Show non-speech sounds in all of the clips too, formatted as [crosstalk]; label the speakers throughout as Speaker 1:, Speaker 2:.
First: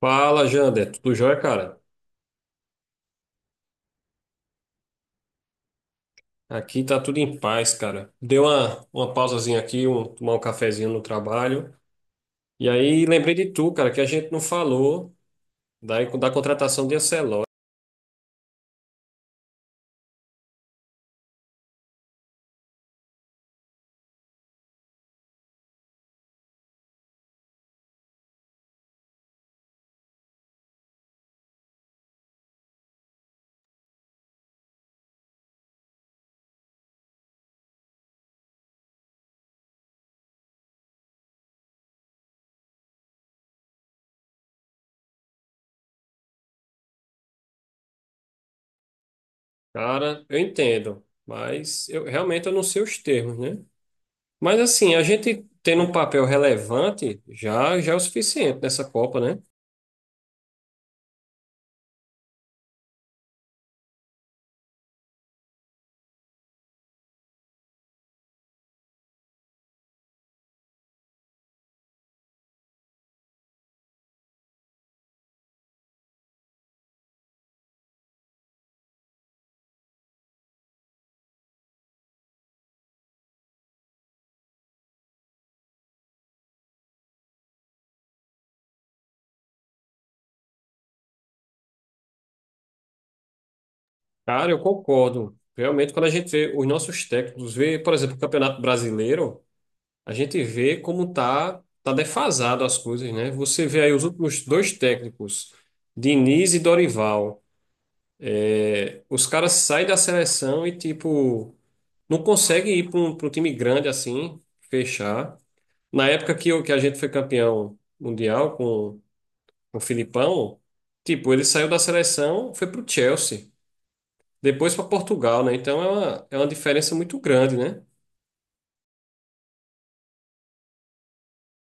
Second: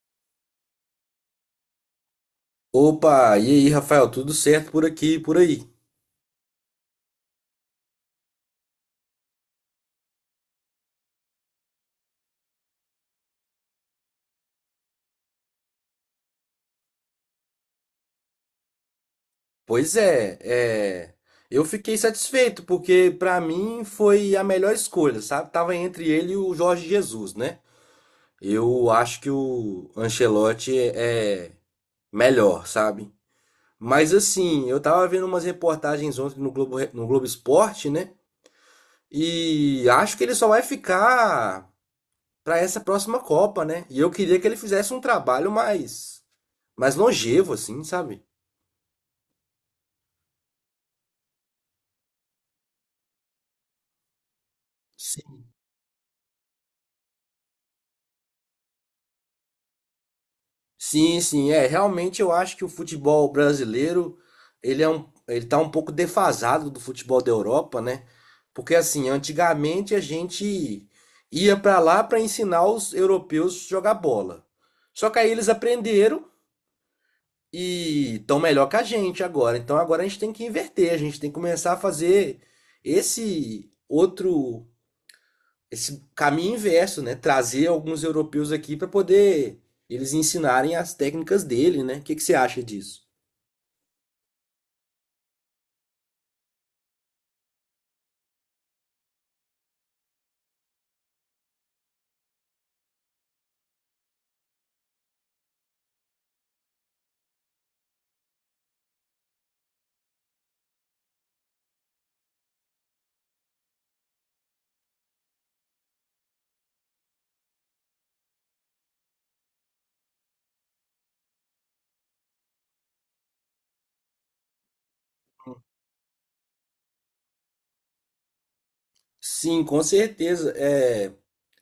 Speaker 1: Fala, Jander. Tudo jóia, cara?
Speaker 2: Opa, e aí, Rafael, tudo certo por aqui e por aí?
Speaker 1: Aqui tá tudo em paz, cara. Deu uma pausazinha aqui, tomar um cafezinho no trabalho. E aí lembrei de tu, cara, que a gente não falou da contratação de Ancelotti.
Speaker 2: Pois é, eu fiquei satisfeito porque pra mim foi a melhor escolha, sabe? Tava entre ele e o Jorge Jesus, né? Eu acho que o Ancelotti é melhor, sabe? Mas assim, eu tava vendo umas reportagens ontem no Globo, no Globo Esporte, né? E acho que ele só vai ficar pra essa próxima Copa, né? E eu queria que ele fizesse um trabalho mais longevo assim, sabe?
Speaker 1: Cara, eu entendo, mas eu realmente eu não sei os termos, né? Mas assim, a gente tendo um papel relevante já é o suficiente nessa Copa, né?
Speaker 2: Sim, sim, é. Realmente eu acho que o futebol brasileiro, ele tá um pouco defasado do futebol da Europa, né? Porque assim, antigamente a gente ia para lá para ensinar os europeus a jogar bola. Só que aí eles aprenderam e estão melhor que a gente agora. Então agora a gente tem que inverter, a gente tem que começar a fazer esse outro esse caminho inverso, né? Trazer alguns europeus aqui para poder eles ensinarem as técnicas dele, né? O que que você acha disso?
Speaker 1: Cara, eu concordo. Realmente, quando a gente vê os nossos técnicos, vê, por exemplo, o Campeonato Brasileiro. A gente vê como tá defasado as coisas, né? Você vê aí os últimos dois técnicos, Diniz e Dorival. Os caras saem da seleção e, tipo, não conseguem ir para pra um time grande assim, fechar. Na época que a gente foi campeão mundial com o Filipão, tipo, ele saiu da seleção, foi para o Chelsea, depois para Portugal, né? Então é uma diferença muito grande, né?
Speaker 2: Sim, com certeza. É,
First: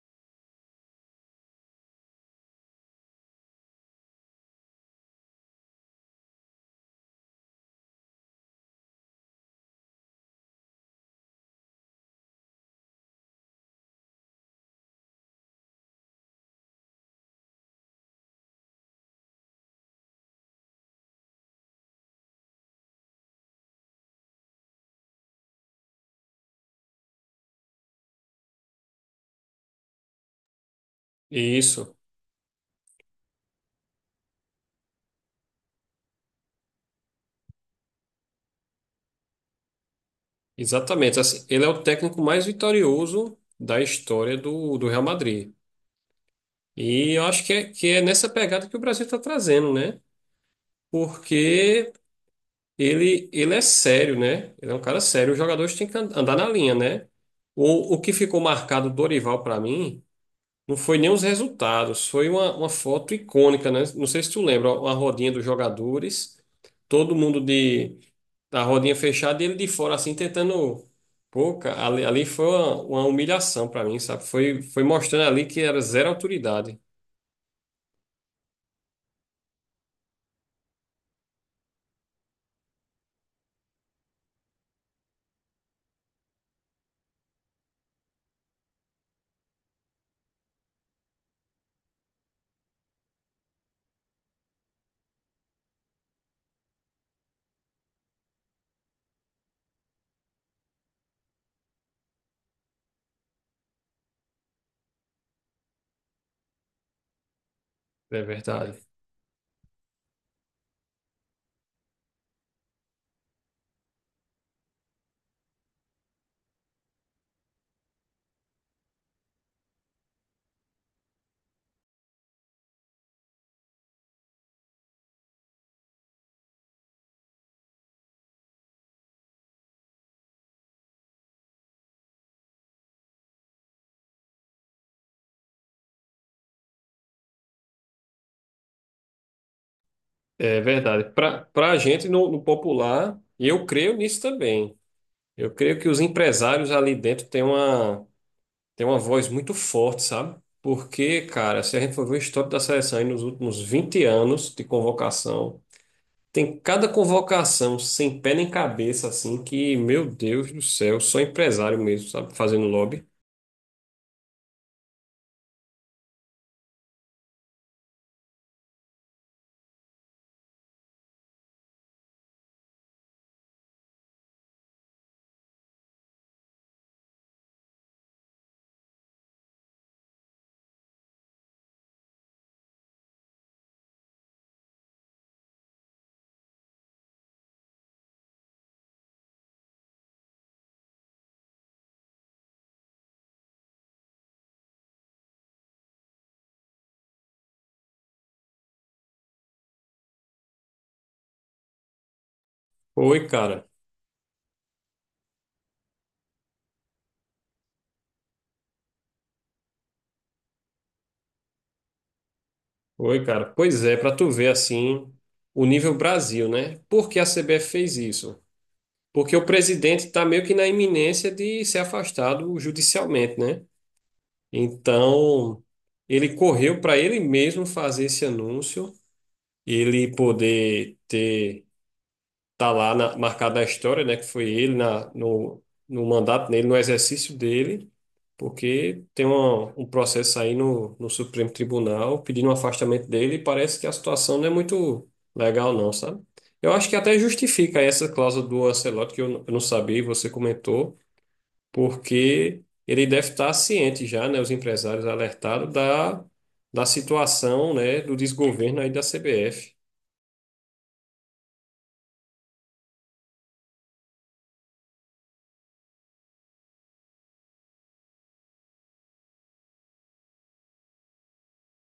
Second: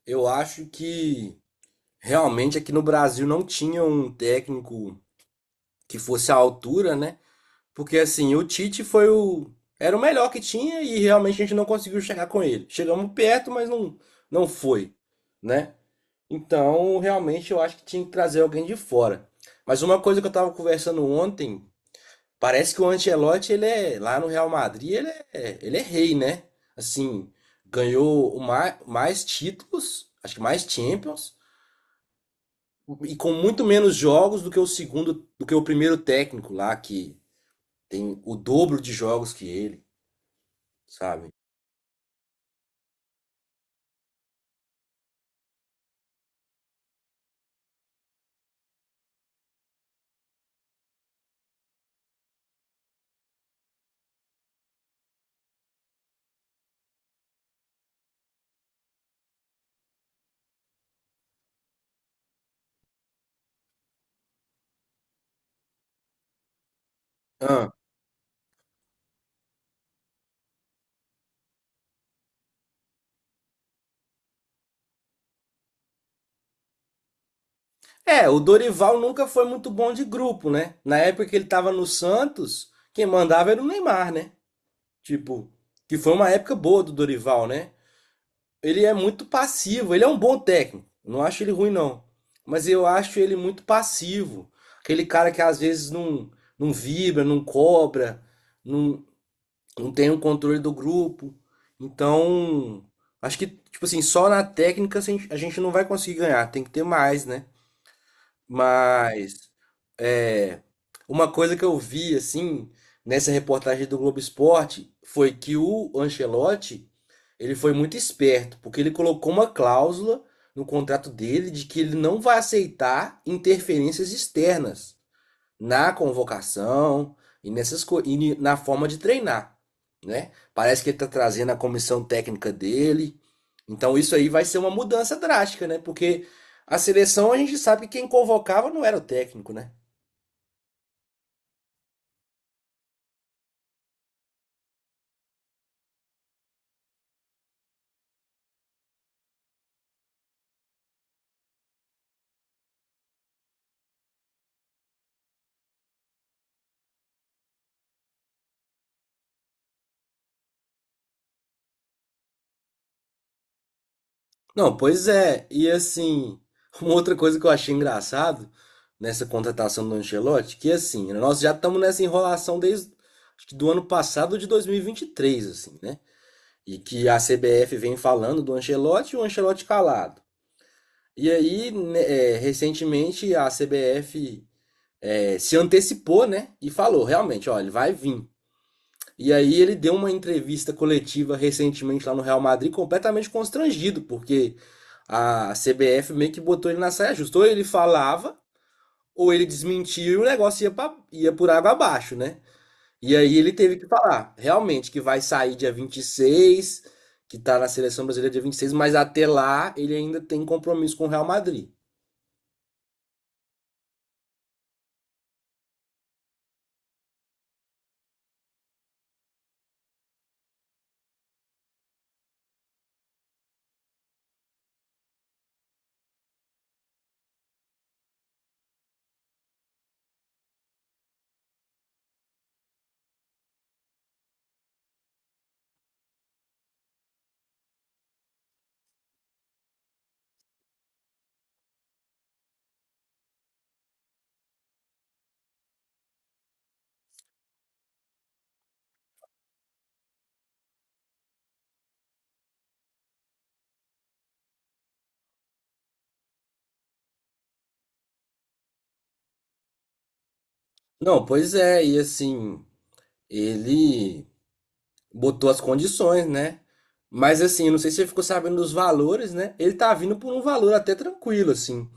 Speaker 2: eu acho que realmente aqui no Brasil não tinha um técnico que fosse à altura, né? Porque assim, o Tite foi o era o melhor que tinha e realmente a gente não conseguiu chegar com ele. Chegamos perto, mas não foi, né? Então, realmente eu acho que tinha que trazer alguém de fora. Mas uma coisa que eu estava conversando ontem. Parece que o Ancelotti, lá no Real Madrid, ele é rei, né? Assim, ganhou o mais títulos, acho que mais Champions,
Speaker 1: Isso.
Speaker 2: e com muito menos jogos do que o segundo, do que o primeiro técnico lá, que tem o dobro de jogos que ele,
Speaker 1: Exatamente.
Speaker 2: sabe?
Speaker 1: Assim, ele é o técnico mais vitorioso da história do Real Madrid. E eu acho que é nessa pegada que o Brasil está trazendo, né? Porque ele é sério, né? Ele é um cara sério. Os jogadores têm que andar na linha, né? O que ficou marcado do Dorival para mim. Não foi nem os resultados, foi uma foto icônica, né? Não sei se tu lembra, ó, uma rodinha dos jogadores, todo mundo
Speaker 2: Ah.
Speaker 1: de a rodinha fechada e ele de fora assim tentando. Pô, cara, ali foi uma humilhação pra mim, sabe? Foi mostrando ali que era zero autoridade.
Speaker 2: É, o Dorival nunca foi muito bom de grupo, né? Na época que ele tava no Santos, quem mandava era o Neymar, né? Tipo, que foi uma época boa do Dorival, né? Ele é muito passivo. Ele é um bom técnico. Não acho ele ruim, não. Mas eu acho ele muito passivo. Aquele cara que às vezes não, não vibra, não cobra, não, não tem o controle do grupo. Então, acho que, tipo assim, só na técnica a gente não vai conseguir ganhar. Tem que ter mais, né?
Speaker 1: É verdade.
Speaker 2: Mas é, uma coisa que eu vi assim nessa reportagem do Globo Esporte foi que o Ancelotti ele foi muito esperto porque ele colocou uma cláusula no contrato dele de que ele não vai aceitar interferências externas na convocação e nessas co- e ni- na forma de treinar, né? Parece que ele está trazendo a comissão técnica dele. Então isso aí vai ser uma mudança drástica, né? Porque a seleção a gente sabe que quem convocava não era o técnico, né?
Speaker 1: É verdade. Pra para gente no popular, e eu creio nisso também. Eu creio que os empresários ali dentro têm uma Tem uma voz muito forte, sabe? Porque, cara, se a gente for ver o histórico da seleção aí nos últimos 20 anos de convocação, tem cada convocação sem pé nem cabeça, assim, que, meu Deus do céu, só empresário mesmo, sabe? Fazendo lobby.
Speaker 2: Não, pois é. E assim, [laughs] uma outra coisa que eu achei engraçado nessa contratação do Ancelotti, que assim, nós já estamos nessa enrolação desde acho que do ano passado, de dois mil e vinte e três assim, né? E que a CBF vem falando do Ancelotti e o Ancelotti calado. E aí, né, recentemente, a CBF, se antecipou, né? E falou, realmente, ó, ele vai vir. E aí ele deu uma entrevista coletiva recentemente lá no Real Madrid, completamente constrangido, porque a CBF meio que botou ele na saia justa. Ou ele falava, ou ele desmentia e o negócio ia, ia por água abaixo, né? E
Speaker 1: Oi,
Speaker 2: aí ele
Speaker 1: cara.
Speaker 2: teve que falar, realmente, que vai sair dia 26, que tá na seleção brasileira dia 26, mas até lá ele ainda tem compromisso com o Real Madrid.
Speaker 1: Oi, cara. Pois é, pra tu ver, assim, o nível Brasil, né? Por que a CBF fez isso? Porque o presidente tá meio que na iminência de ser afastado judicialmente, né? Então, ele correu para ele mesmo fazer esse anúncio ele poder ter tá lá na, marcado na história, né, que foi ele na, no, no mandato dele, no exercício dele, porque tem uma, um processo aí no Supremo Tribunal pedindo o afastamento dele e parece que a situação não é muito legal não, sabe? Eu acho que até justifica essa cláusula do Ancelotti que eu não sabia e você comentou, porque ele deve estar ciente já, né, os empresários alertados da da situação, né, do desgoverno aí da CBF.
Speaker 2: Não, pois é, e assim, ele botou as condições, né? Mas assim, eu não sei se você ficou sabendo dos valores, né? Ele tá vindo por um valor até tranquilo, assim.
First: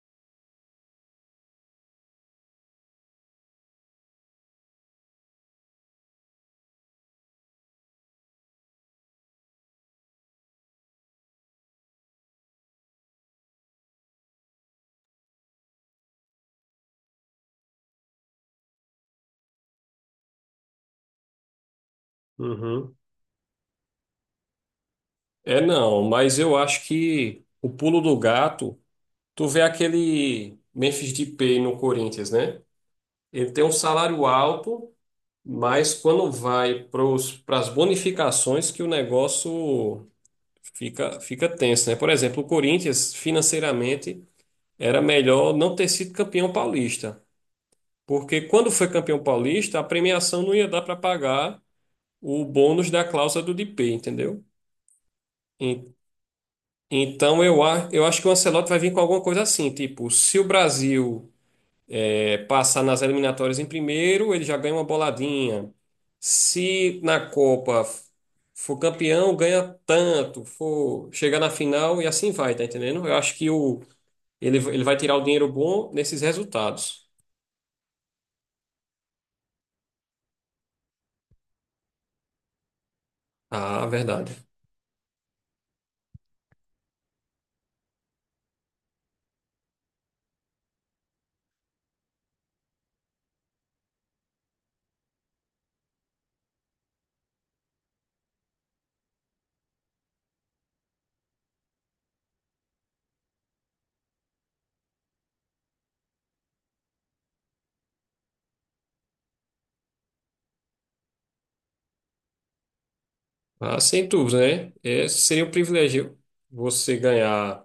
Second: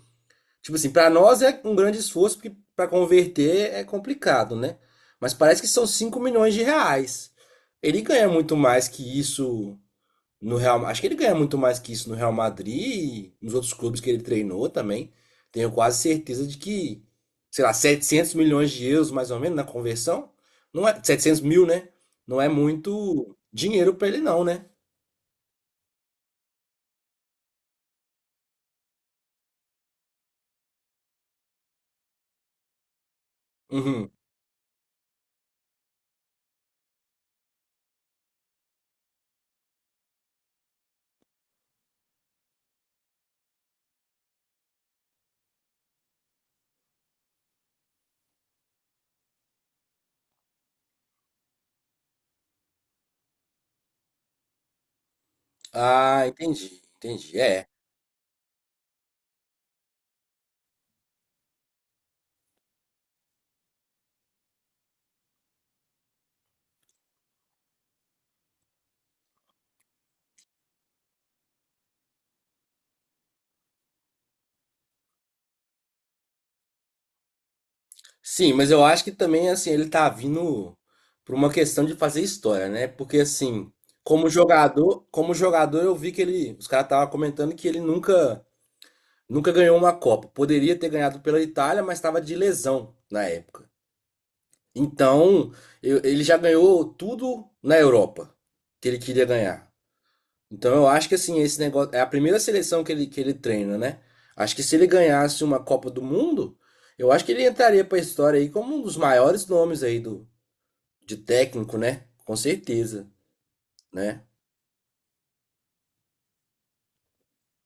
Speaker 2: Tipo assim, pra nós é um grande esforço, porque pra converter é complicado, né? Mas parece que são R$ 5 milhões. Ele ganha muito mais que isso no Real, acho que ele ganha muito mais que isso no Real Madrid e nos outros clubes que ele treinou também. Tenho quase certeza de que, sei lá, € 700 milhões mais ou menos na conversão, não é 700 mil, né? Não é
Speaker 1: Uhum.
Speaker 2: muito dinheiro para ele não, né?
Speaker 1: É não, mas eu acho que o pulo do gato, tu vê aquele Memphis Depay no Corinthians, né? Ele tem um
Speaker 2: Uhum.
Speaker 1: salário alto, mas quando vai para as bonificações que o negócio fica tenso, né? Por exemplo, o Corinthians financeiramente era melhor não ter sido campeão paulista, porque quando foi campeão paulista, a premiação não ia dar para pagar o bônus da cláusula do Depay, entendeu?
Speaker 2: Ah, entendi, entendi.
Speaker 1: Então eu,
Speaker 2: É.
Speaker 1: a- eu acho que o Ancelotti vai vir com alguma coisa assim, tipo, se o Brasil é, passar nas eliminatórias em primeiro, ele já ganha uma boladinha. Se na Copa for campeão, ganha tanto, for chegar na final e assim vai, tá entendendo? Eu acho que o, ele vai tirar o dinheiro bom nesses resultados.
Speaker 2: Sim, mas eu acho que também assim ele tá vindo por uma questão de fazer história, né? Porque assim,
Speaker 1: Ah, verdade.
Speaker 2: como jogador eu vi que ele, os caras estavam comentando que ele nunca, nunca ganhou uma Copa. Poderia ter ganhado pela Itália, mas estava de lesão na época. Então, ele já ganhou tudo na Europa que ele queria ganhar. Então, eu acho que assim, esse negócio é a primeira seleção que ele treina, né? Acho que se ele ganhasse uma Copa do Mundo, eu acho que ele entraria para a história aí como um dos maiores nomes aí do de técnico, né? Com certeza,
Speaker 1: Ah, sem
Speaker 2: né?
Speaker 1: dúvida, né? É, seria um privilégio você ganhar.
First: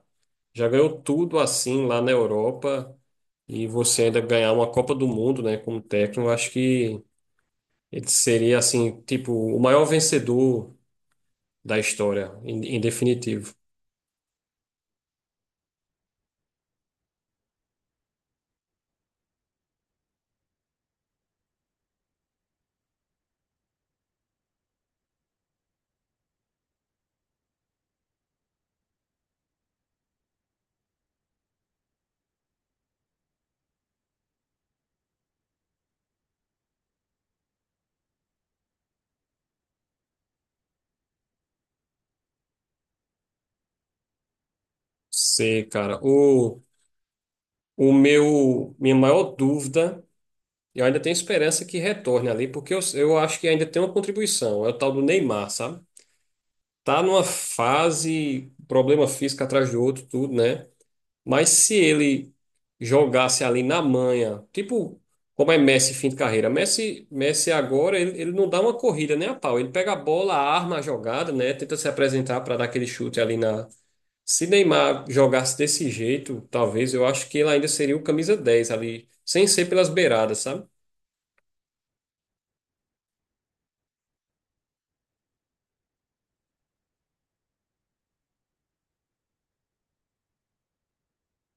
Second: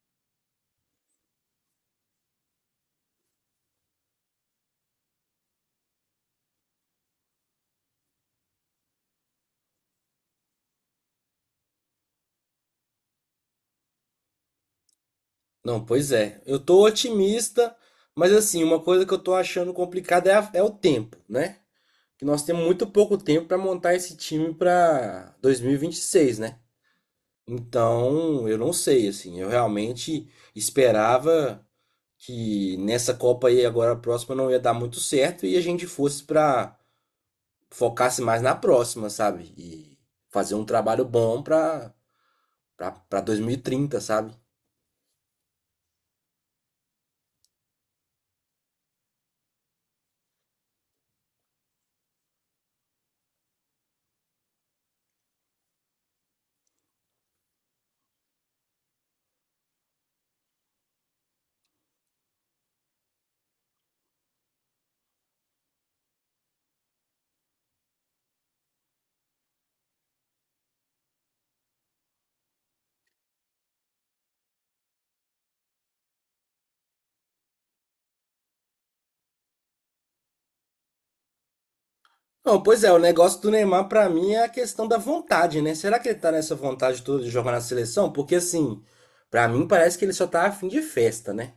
Speaker 1: Já ganhou tudo assim lá na Europa e você ainda ganhar uma Copa do Mundo, né, como técnico, eu acho que ele seria assim, tipo, o maior vencedor da história, em definitivo.
Speaker 2: Não, pois é. Eu tô otimista, mas assim, uma coisa que eu tô achando complicada é, é o tempo, né? Que nós temos muito pouco tempo para montar esse time para dois mil e vinte e seis, né? Então, eu não sei, assim, eu realmente esperava que nessa Copa aí agora a próxima não ia dar muito certo e a gente fosse para focasse mais na próxima, sabe? E fazer um trabalho bom para 2030, sabe?
Speaker 1: Sei, cara. O, minha maior dúvida, eu ainda tenho esperança que retorne ali, porque eu acho que ainda tem uma contribuição, é o tal do Neymar, sabe? Tá numa fase, problema físico atrás do outro, tudo, né? Mas se ele jogasse ali na manha, tipo como é Messi fim de carreira, Messi agora ele não dá uma corrida nem a pau, ele pega a bola, arma a jogada, né? Tenta se apresentar para dar aquele chute ali na. Se Neymar jogasse desse jeito, talvez eu acho que ele ainda seria o camisa 10 ali, sem ser pelas beiradas, sabe?
Speaker 2: Não, pois é, o negócio do Neymar pra mim é a questão da vontade, né? Será que ele tá nessa vontade toda de jogar na seleção? Porque assim, pra mim parece que ele só tá afim de festa, né?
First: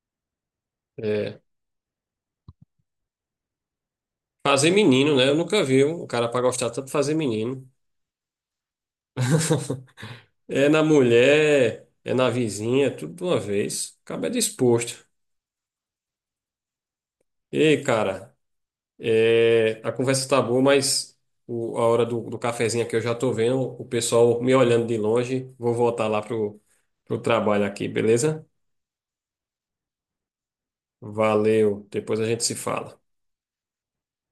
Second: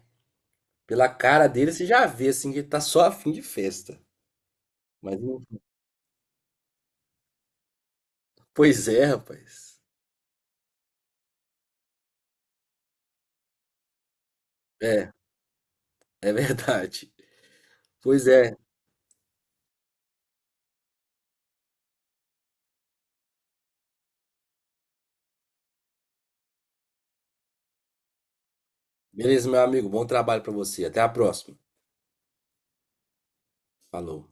Speaker 2: Pela
Speaker 1: É.
Speaker 2: cara dele, você já vê assim que ele tá só a fim de festa.
Speaker 1: Fazer menino,
Speaker 2: Mas
Speaker 1: né? Eu
Speaker 2: não.
Speaker 1: nunca vi um cara para gostar tanto de fazer menino.
Speaker 2: Pois é, rapaz.
Speaker 1: [laughs] É na mulher, é na vizinha, tudo de uma vez. Acaba disposto.
Speaker 2: É, é verdade.
Speaker 1: Ei,
Speaker 2: Pois
Speaker 1: cara,
Speaker 2: é.
Speaker 1: é, a conversa tá boa, mas a hora do cafezinho aqui eu já tô vendo o pessoal me olhando de longe. Vou voltar lá pro, pro trabalho aqui, beleza?
Speaker 2: Beleza, meu amigo. Bom trabalho pra você. Até a próxima.
Speaker 1: Valeu, depois a gente se fala.
Speaker 2: Falou.